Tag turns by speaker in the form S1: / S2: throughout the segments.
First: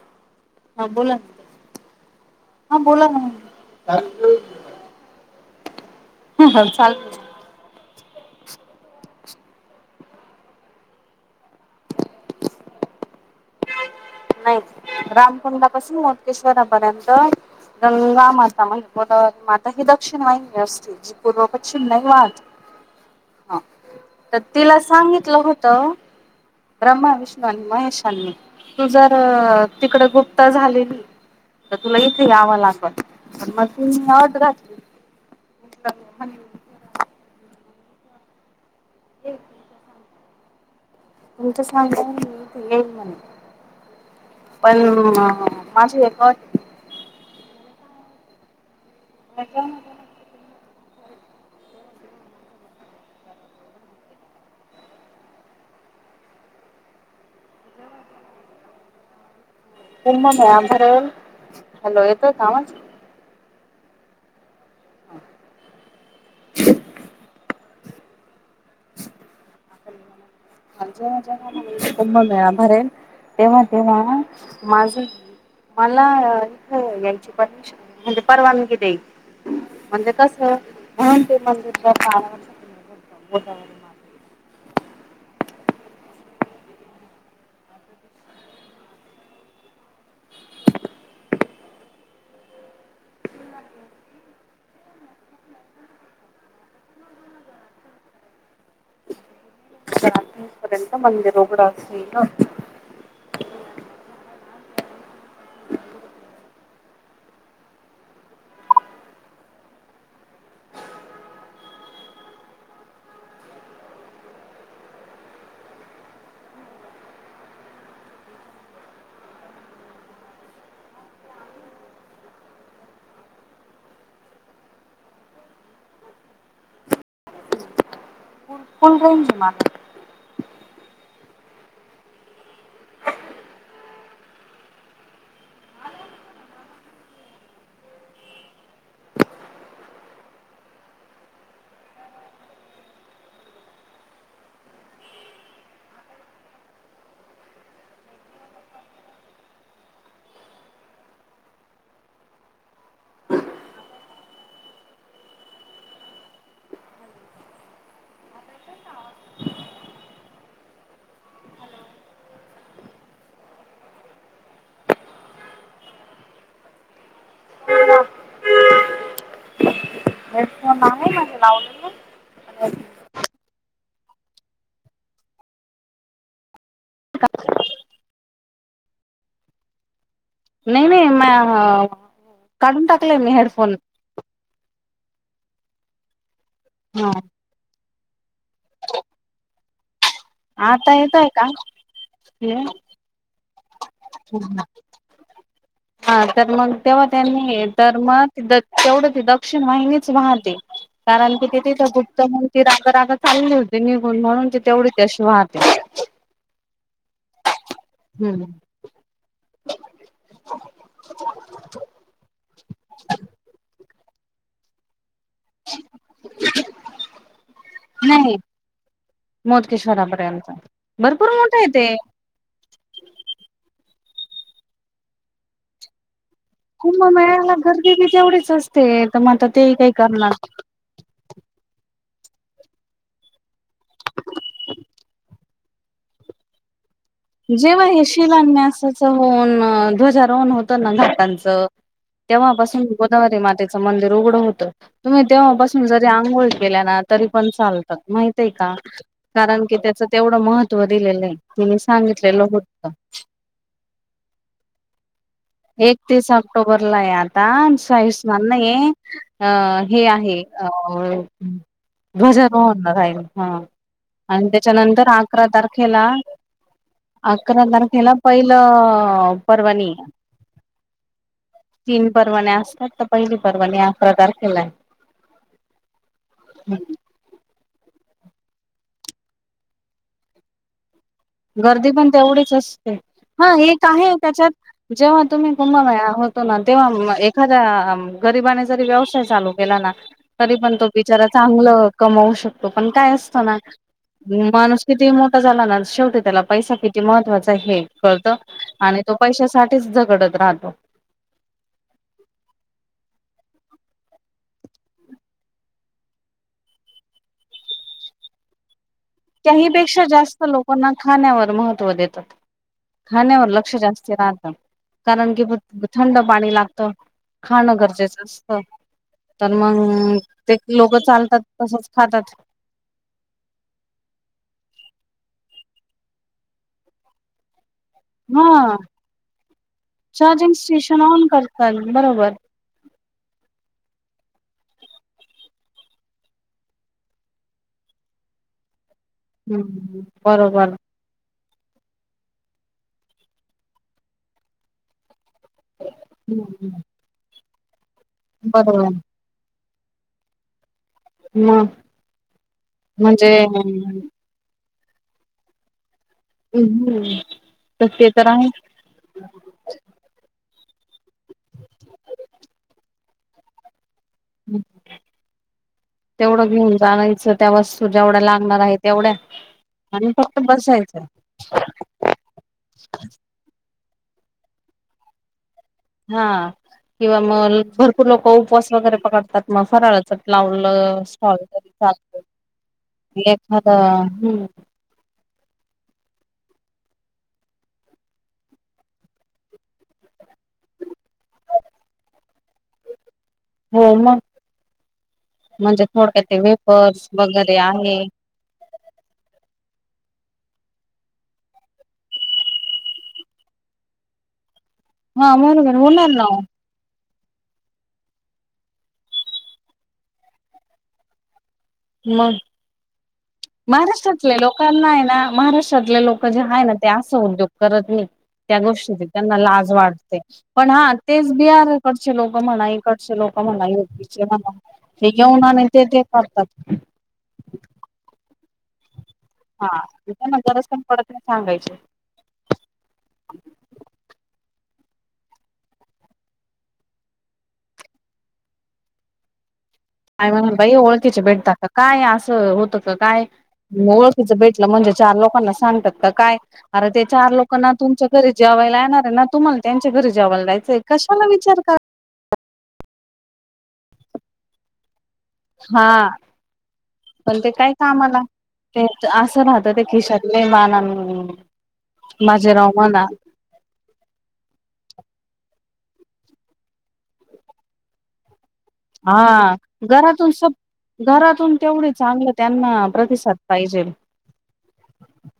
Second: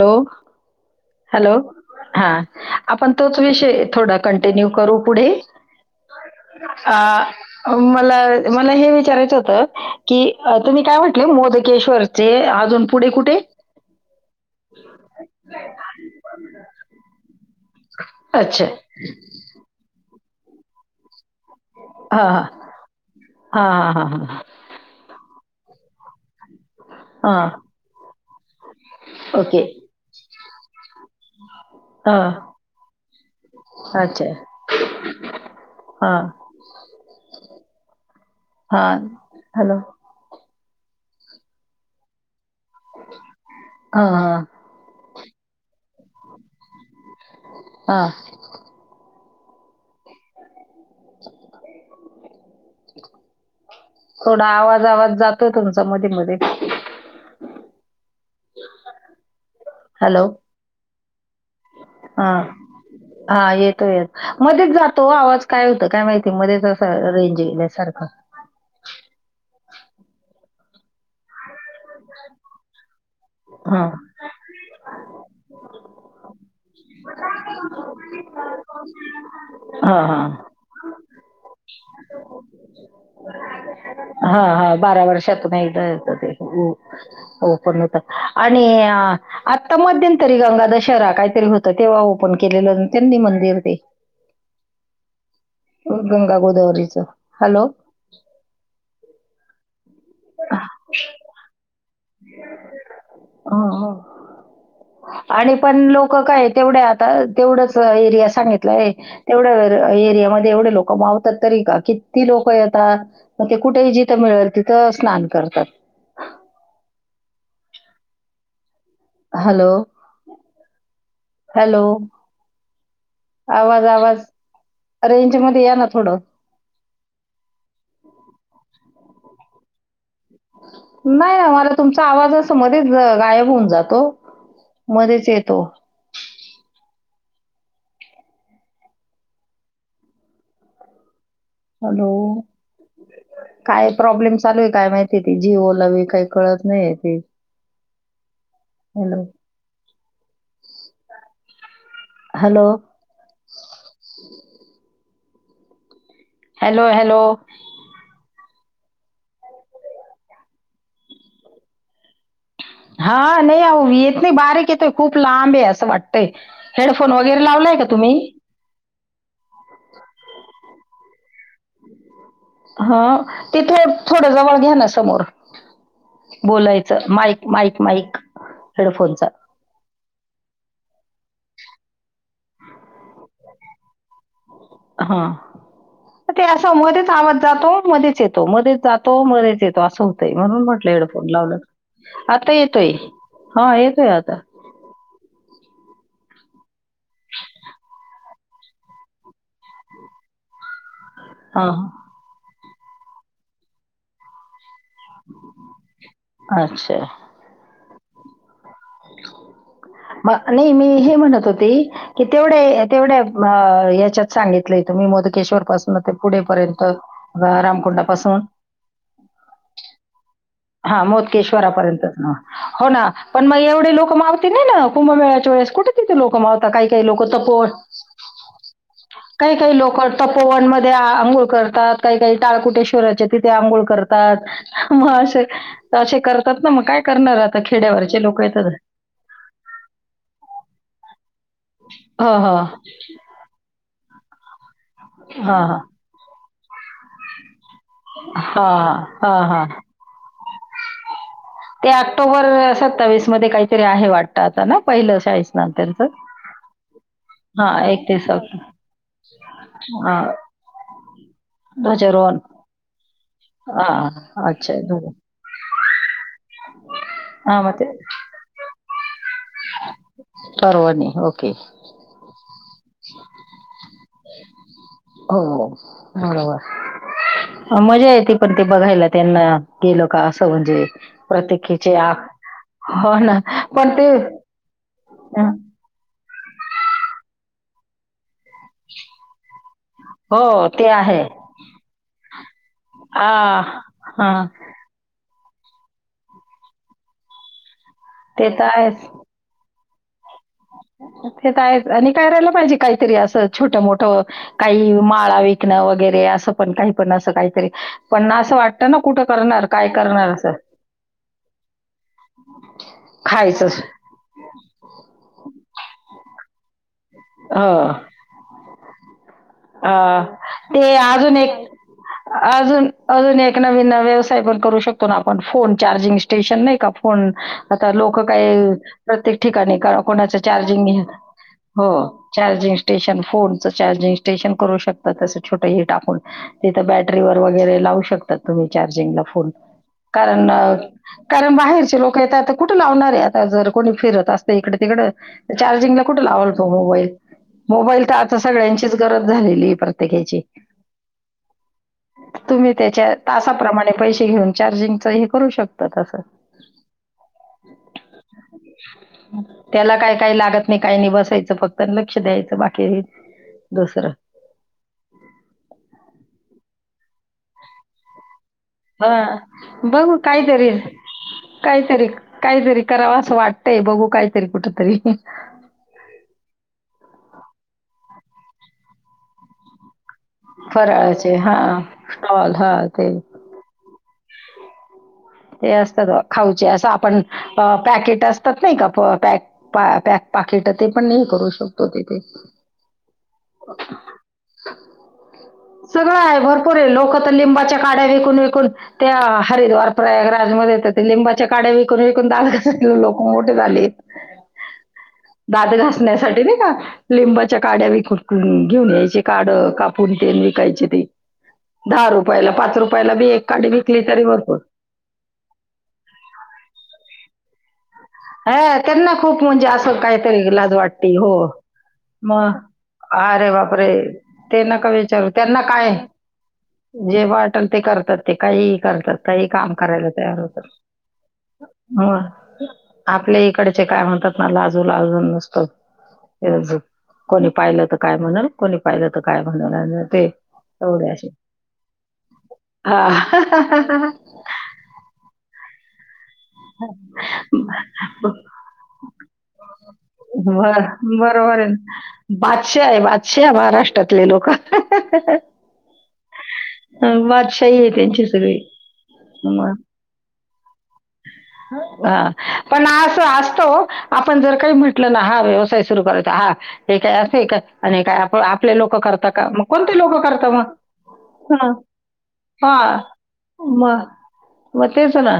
S1: Hello.
S2: हा बोला. ना
S1: हॅलो हा
S2: हा बोला
S1: आपण तोच विषय थोडा
S2: ना
S1: कॉन्टिन्यु करू पुढे.
S2: चालेल
S1: अ मला म मला हे विचारायचं होतं की अ तुम्ही काय म्हटले मोदकेश्वरचे आजुन पुढे कुठे [inaudible]
S2: नाही रामकुंडापासून मोकेश्रापर्यंत गंगा
S1: अच्छा
S2: माता म्हणजे अ माता ही दक्षिणवाहिनी असते पूर्व पश्चिम नाही
S1: हा
S2: वाद हा तर तिला सांगितलं होत तर
S1: हा
S2: ब्रह्माविष्णू आणि
S1: हा
S2: महेशांनी तू जर
S1: ओके
S2: तिकडे गुप्त झाली तर तुला
S1: हा
S2: इथे यावं लागल पण मग तिने
S1: अच्छा
S2: अट घातली
S1: हा हा हॅलो
S2: तुमीच सांगा मी येईल म्हणे
S1: हा हा
S2: पण ह माझी एक अट आहे
S1: हा
S2: मग म्हटलं मग त्यानी
S1: मग ऐकून घ्या म्हटलं तेनी थोडा आवाज आवाज जातोय तुमचा मध्ये मध्ये येतोय काय आवाज
S2: फोन म्हणल्यावर हॅलो
S1: हा
S2: येतोय काम
S1: हा येतो येत मध्येच वो जातो आवाज काय होत काय माहिती मध्येच असं रेंज गेल्या सारखं
S2: च् कुंभमेळा भरेल तेव्हा
S1: हा
S2: तेव्हा माझ मला इथ यायची परमिशन म्हणजे परवानगी द्यायची
S1: हा
S2: म्हणजे
S1: हा
S2: कस म्हणून ते मंदिरात कायमच बंद असत
S1: हा हा बारा वर्षातून नाही येत ते हो हो पण होत आणि आता मध्यंतरी गंगा दशहरा काहीतरी होत तेव्हा ओपन केलेलं त्यांनी मंदिर ते गंगा गोदावरीच हॅलो
S2: साडे तीनपर्यंत मंदीर उघड असतं
S1: ह आणि पण लोक काय तेवढ्या आता तेवढंच एरिया सांगितलं आहे तेवढ्या एरिया. एरियामध्ये एवढे लोक मावतात तरी का किती लोक येतात मग ते कुठेही जिथं मिळेल तिथं स्नान करतात ह हॅलो हॅलो आवाज आवाज रेंज मध्ये या ना थोड रेंज मधेच आहे
S2: फुल रेंज आहे ना
S1: नाही ना मला तुमचा आवाज अस मध्येच गायब होऊन जातो मध्येच येतो हॅलो काय प्रॉब्लेम चालूय काय माहितीय ती जिओला व काही कळत नाही त हॅलो हॅलो हॅलो हॅलो हा नाही आहो येत नाही बारीक येतोय खूप लांब आहे असं वाटतंय हेडफोन वगैरे लावला त का तुम्ही
S2: अ हेडफोन आहे ना ग लावलं मी
S1: हा ते थो. थोड जवळ घ्या ना समोर बोलायचं माईक माईक माईक हेडफोनचा
S2: नाही नाही म काढून टाकलंय मी हेडफोन
S1: हा ते असं
S2: हा
S1: मध्येच आवात जातो मध्ये च येतो मध्येच जातो मध्येच येतो अस होत म्हणून म्हटलं
S2: आता
S1: हेडफोन
S2: येतोय का
S1: लावलं का आता येतोय हा येतोय आता [unintelligible]
S2: हा तर मग तेव्हा त्यांनी हे तर मग द तेवढं ती दक्षिण वाहिनीच वाहते. कारण कि ते
S1: हा
S2: तिथं
S1: हा.
S2: गुप्त म्हणून ती राग राग चालली होती निघून म्हणून तिथ तेवढी त्याशी वाहते [inaudible]
S1: अच्छा
S2: हम्म!
S1: [inaudible] म नाही मी हे म्हणत होते, की तेवढ्या तेवढ म याच्यात सांगितलं त मी मोदकेश्वर पासून ते पुढपर्यंत रामकुंडापासून,
S2: मोजकेश्वरा पर्यन्त,
S1: हा मोकेश्वरापर्यंत ना हो ना! पण मग येव क लोक मावते नाही ना कुंभमेळच्या वेळेस कठे तिथे लोक काही काही लोक
S2: कुंभमेळ्याला
S1: तपोन
S2: गर्दी बी तेवढीच असते तर मग आता
S1: काही
S2: ते
S1: काही लोक
S2: करणार.
S1: तपोवन मध्ये आ आ अंघोळ करतात, काही काही टाळकुटेश्वराचे तिथे आंघोळ करतात, मग त शे करतात ना, मग काय करणार आता
S2: जेव्हा हे
S1: खेड्यावरचे लोक येतात.
S2: शिलान्यासाच होऊन, ध्वजारोहण होतं ना घाटांच, त
S1: हं हं
S2: तेव्हापासून गोदावरी मातेचं मंदिर उघडं होतं. तुम्ही
S1: हां हां
S2: तेव्हापासून जरी आंघोळ गेल्या ना तरी पण चाल माहितय का
S1: हां हां
S2: कारण
S1: हां
S2: की त्याच तेवढं महत्त्व दिलेलं आहे. ति
S1: ते ऑक्टोबर सत्तावीस मध्ये काहीतरी आहे वाटतं आता ना पहिलं स्नान त्यांचं
S2: एकतीस ऑक्टोबरला आहे आता
S1: हां एकतीस
S2: सायस्मान नाही, अ हे
S1: हां
S2: आहे. अ
S1: ध्वजारोहण
S2: ध्वज रोहण न रा ही हा आणि
S1: हां अच्छा
S2: त्याच्यानंतर
S1: ध्वज
S2: अकरा तारखेला
S1: हां
S2: अकरा
S1: मग ते
S2: तारखेला पहिलं परवानी.
S1: पर्वणी ओके!
S2: तीन परवान्या असतात तर पहिली परवानी अकरा तारखेला आहे.
S1: हो हो बरोबर! मजा येते पण ते बघायला त्यांना गेल का असं म्हणजे,
S2: गर्दी
S1: प्रत्येकीचे
S2: पण
S1: आ
S2: तेवढीच असते
S1: हो ना
S2: हा एक
S1: पण ते
S2: आहे त्याच्यात जेव्हा तुम्ही कुंभमेळाव त ना तेव्हा एखाद्या गरिबाने जरी व्यवसाय चालू केला ना! तरी
S1: हो
S2: पण तो
S1: ते आहे
S2: बिचारा चांगलं कमावू शकतो, पण काय असत ना!
S1: आ हा
S2: मनुस की ती म झाला ना! शेवटी त्याला पैसा किती महत्त्वाचा आहे कळतं
S1: ते तर
S2: आणि तो पैशासाठी, जगडत राह
S1: हे काय आणि करायला पाहिजे काहीतरी असंच, छोट, मोठ काही माळा विकणं वगैरे असं पण काही पण असं काहीतरी पण असं वाटत
S2: त्याहीपेक्षा जास्त लोकांना खाण्यावर महत्व देतात. खान्यावर
S1: खायचं
S2: लक्ष जास्तीच असणार कारण की ब थंड पाणी लागत,
S1: हो
S2: खाणं गरजेचं असत, त
S1: अ ते अजून एक,
S2: तसच खातात.
S1: अजून अजून एक, नवीन व्यवस् काय पन करू शकतो ना! आपण फोन चार्जिंग स्टेशन नाही का फोन. आता लोक
S2: हा
S1: काही प्रत्येक ठिकाणी कोणाचं चार्जिंग
S2: स्टेशन ऑन करतात
S1: हो
S2: बरोबर.
S1: चार्जिंग स्टेशन फोनच चार्जिंग स्टेशन करू शकत त छोट हि टाकून तिथं बॅटरी वर वगैरे लावू शकत तुम्ही चार्ज. जेला फोन
S2: हम्म
S1: कारण
S2: बरोबर.
S1: कारण बाहेरचे लोक येतता, आता कुठं लावणारे आता जर कोणी फिरत असत इकडे तिकडं चार्जिंगला कुठे लावाल तो
S2: हम्म.
S1: मोबाईल, मोबाईल तर आता सगळ्याच च्या
S2: बरोबर
S1: झालेली प्रत्येकाची,
S2: मग
S1: तुम्ही त्याच्या
S2: म्हणजे
S1: तासाप्रमाणे पैसे घेऊन. चार्जिंग च हे करू शकतात.
S2: मग ते तर आहे.
S1: त्याला काय काही लागत नाही काही नाही बसायचं फक्त लक्ष द्यायचं बाकी दुसरं.
S2: च त्या वस्तू जेवढ्या लागणार हाय तेवढ्या
S1: हा
S2: आणि
S1: बघू
S2: फक्त
S1: काहीतरी
S2: बसायचं.
S1: काहीतरी काहीतरी कराव असं वाट तय बघू काहीतरी कुठ तरी.
S2: हा किंवा मग भरपूर लोक उपवास वगैरे करतात मग फराळ लावलं
S1: फराळाचे हा स्टॉल हा ते
S2: [unintelligible] एखादा हम्म.
S1: ते असतात खाऊचे असं आपण पॅकेट असतात नाही का प पॅक पा पॅक पाकिट ते पण हे करू शकतो तिथे.
S2: हो मग. म्हणजे
S1: [unintelligible] सगळं
S2: थोडक्यात
S1: आहे
S2: ते
S1: भरपूर आहे
S2: वेपर्स
S1: लोक तर
S2: वगैरे
S1: लिंबाच्या
S2: आहे.
S1: काड्या विकून विकून त्या हरिद्वार प्रयागरा जमध्ये येत लिंबाच्या काड्या विकून विकून [unintelligible] लोक मोठे झाले.
S2: हा
S1: दात
S2: बरोबर होणार ना
S1: घासण्यासाठी नाही का. लिंबाच्या काड्या विकून घेऊन यायचे काढ कापून तेन विकायचे ते. दहा
S2: मग
S1: रुपयाला पाच रुपयाला बी एक काडी विकली तरी
S2: महाराष्ट्रातले
S1: भरपूर
S2: लोकांना हाय ना महाराष्ट्रातले लोक जे हाय ना ते आस स उद्योग करत नाई. त्या
S1: हा
S2: गोष्टीची त्यांना
S1: खूप म्हणजे
S2: लाज
S1: असं
S2: वाटते
S1: काहीतरी
S2: पण
S1: लाज
S2: हा
S1: वाटते
S2: तेच
S1: हो
S2: बिहारकडचे लोक
S1: मग
S2: म्हणा ईकडचे लोक
S1: अरे
S2: म्हना
S1: बापरे
S2: यूपी चे म्हना
S1: नका
S2: ते
S1: विचारू
S2: घेऊन
S1: त्यांना
S2: आणि ते
S1: काय
S2: ते करतात.
S1: जे वाटल ते करतात ते काहीहि करतात. काही काम
S2: हा
S1: करायला
S2: त्यांना
S1: तयार
S2: गरज
S1: होतात
S2: पण पडत नाही सांगायची
S1: हो. आपल्या इकडचे काय म्हणतात ना लाजू लाजून नुसतं कोणी पाहिलं तर काय म्हणल कोणी पाहिलं तर काय म्ह
S2: आणि म्हणून बाई ओळखीचे भेटता का काय असं होतं का
S1: हा.
S2: काय ओळखीचं भेटलं म्हणजे चार लोकांना सा सांगतात का काय अरे ते चार लोकांना तुमच्या घरी जेवायला येणार हाय ना तुम्हाला च्या घरी जेवायला जायचंय कशाला विचार करा
S1: बादशा हाय बादशहा महाराष्ट्रातले लोक.
S2: हा. पण ते काय
S1: बादशाही आहे
S2: कामाला
S1: त्यांची सगळी
S2: ते असं राहत ते खिशातले [unintelligible]
S1: ह
S2: बाजीराव
S1: पण
S2: म्हणा
S1: आस असत ओ आपण जर काही म्हंटलं हा व्यवसाय सुरू करचाय हा हे काय अस का आणि हे काय आप आपले लोक करता का
S2: हा
S1: मग कोणते लोक
S2: घरातून
S1: करता
S2: सब
S1: मग?
S2: घरातून
S1: हा.
S2: तेवढी चांगलं
S1: हा
S2: त्यांना प्रतिसाद पाहिजेल.
S1: मग मग तेच ना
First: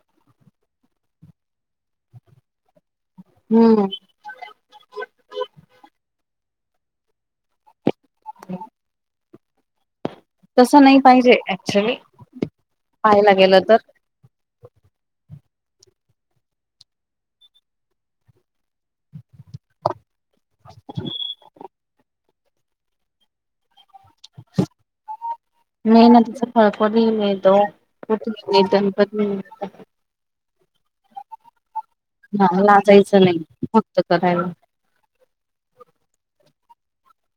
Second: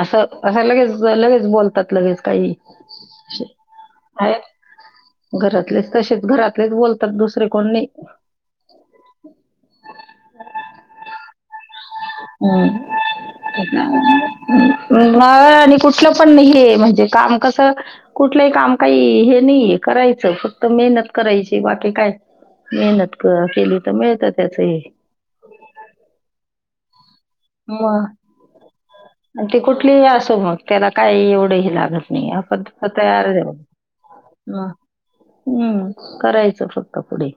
S1: असं हेला लगेच लगेच बोलतात लगेच काही
S2: हम्म
S1: घरातलेच तसेच घरातलेच बोलतात दुसरे कोण नाई.
S2: तसं नाही पाहिजे ऍक्च्युली
S1: [inaudible]
S2: पाहायला गेलं तर
S1: कुठलं पण हे म्हणजे काम कस कुठलहि काम आई हे नाहीये करायचं फक्त मेहनत करायची बाकी काय मेहनत क केली तर मिळत त्याचही
S2: मेहनतीच
S1: आणि ते कुठलीही असो
S2: [inaudible]
S1: मग त्याला काही एवढंही लागत नाई अप
S2: नाही
S1: पद्ध
S2: लाजायचं
S1: तयार
S2: नाही
S1: हाय
S2: फक्त करायला
S1: ह हम्म करायचं फक्त कपडे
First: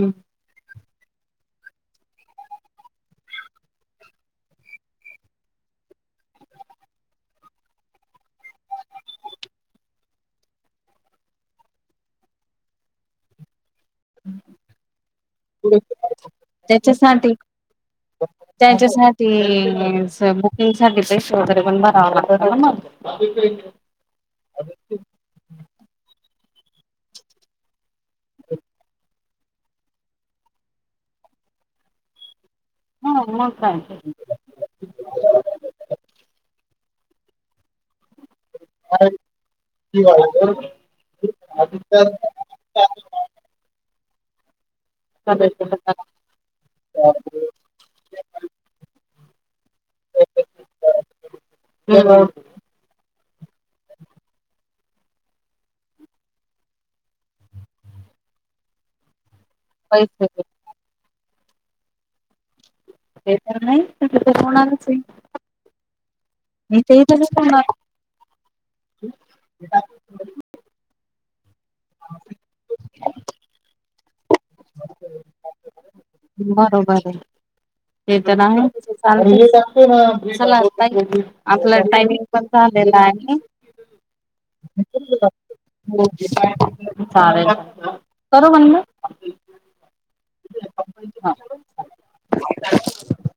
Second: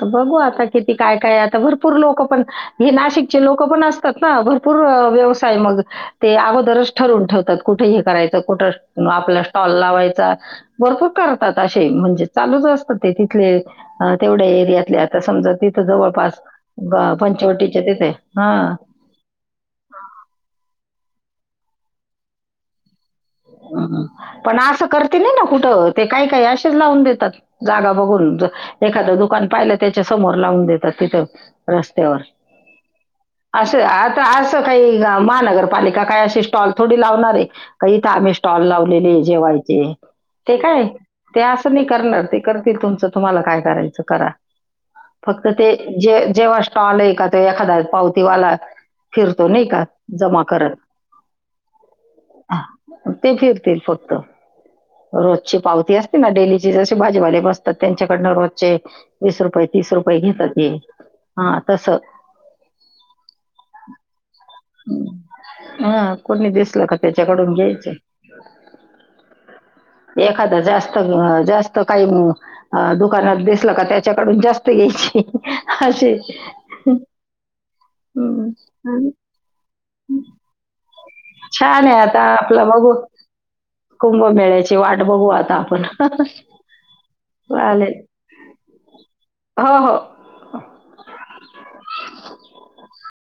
S1: तर बघू आता किती काय काय आता भरपूर लोक पण घेणा चे लोक पण असतात ना भरपूर व्यवय मग अगोदरच ठरून ठेवतात कुठं हे रायचा कुठ आपला स्टॉल लायचा भरपूर करतात असे म्हणजे चालूच असत ते. तथले अ तेवढ्या एरियातले आता समजा तिथ जवळपास पंचवटी
S2: त्यांच्यासाठी बुकिंग [inaudible]
S1: पण असं करती नाही ना कुठं. ते काय काय असेच लावून देतात जागा बघून एखादं दुकान पाहिलं त्याच्या समोर लावून देतात तिथे रस्त्यावर
S2: हा मग
S1: असं आता असं काही महानगरपालिका काय अशे स्टॉल थोडी लावणार आहे का इथं आम्ही स्टॉल लावलेले जेवायचे
S2: काय
S1: ते काय ते असं
S2: हम्म,
S1: नही करणार. ते करतील तुमचं तुम्हाला काय करायचं करा फक्त ते जे जेव्हा स्टॉल आहे का तो एखादा पावतीवाला फिरतो नाही का? जमा करत
S2: हम
S1: हा, ते फिरतील फक्त रोजची पावती असते ना डेलीची जशी भाजीवाले बसतात त्यांच्याकडन रोजचे वीस रुपये तीस रुपये
S2: पैसे
S1: घेतात ये हा तसं
S2: ते तर नाही, होणारच आहे
S1: हा कोणी
S2: मी
S1: दिसला का
S2: ते इथेच
S1: त्याच्याकडून
S2: होणार
S1: घ्यायचं एखादा जास्त जास त काही दुकानात दिसलं का त्याच्याकडून जास्त घ्यायचे
S2: बरोबर आहे ते तर
S1: हं.
S2: आहेच
S1: छान
S2: आपलं
S1: आहे आता
S2: टायमिंग पण
S1: आपलं बघू
S2: झालेला आहे
S1: कुंभमेळ्याची वाट बघू आता आपण.
S2: चालेल चालेल. करू बंद मी?
S1: हो, हो
S2: [unintelligible]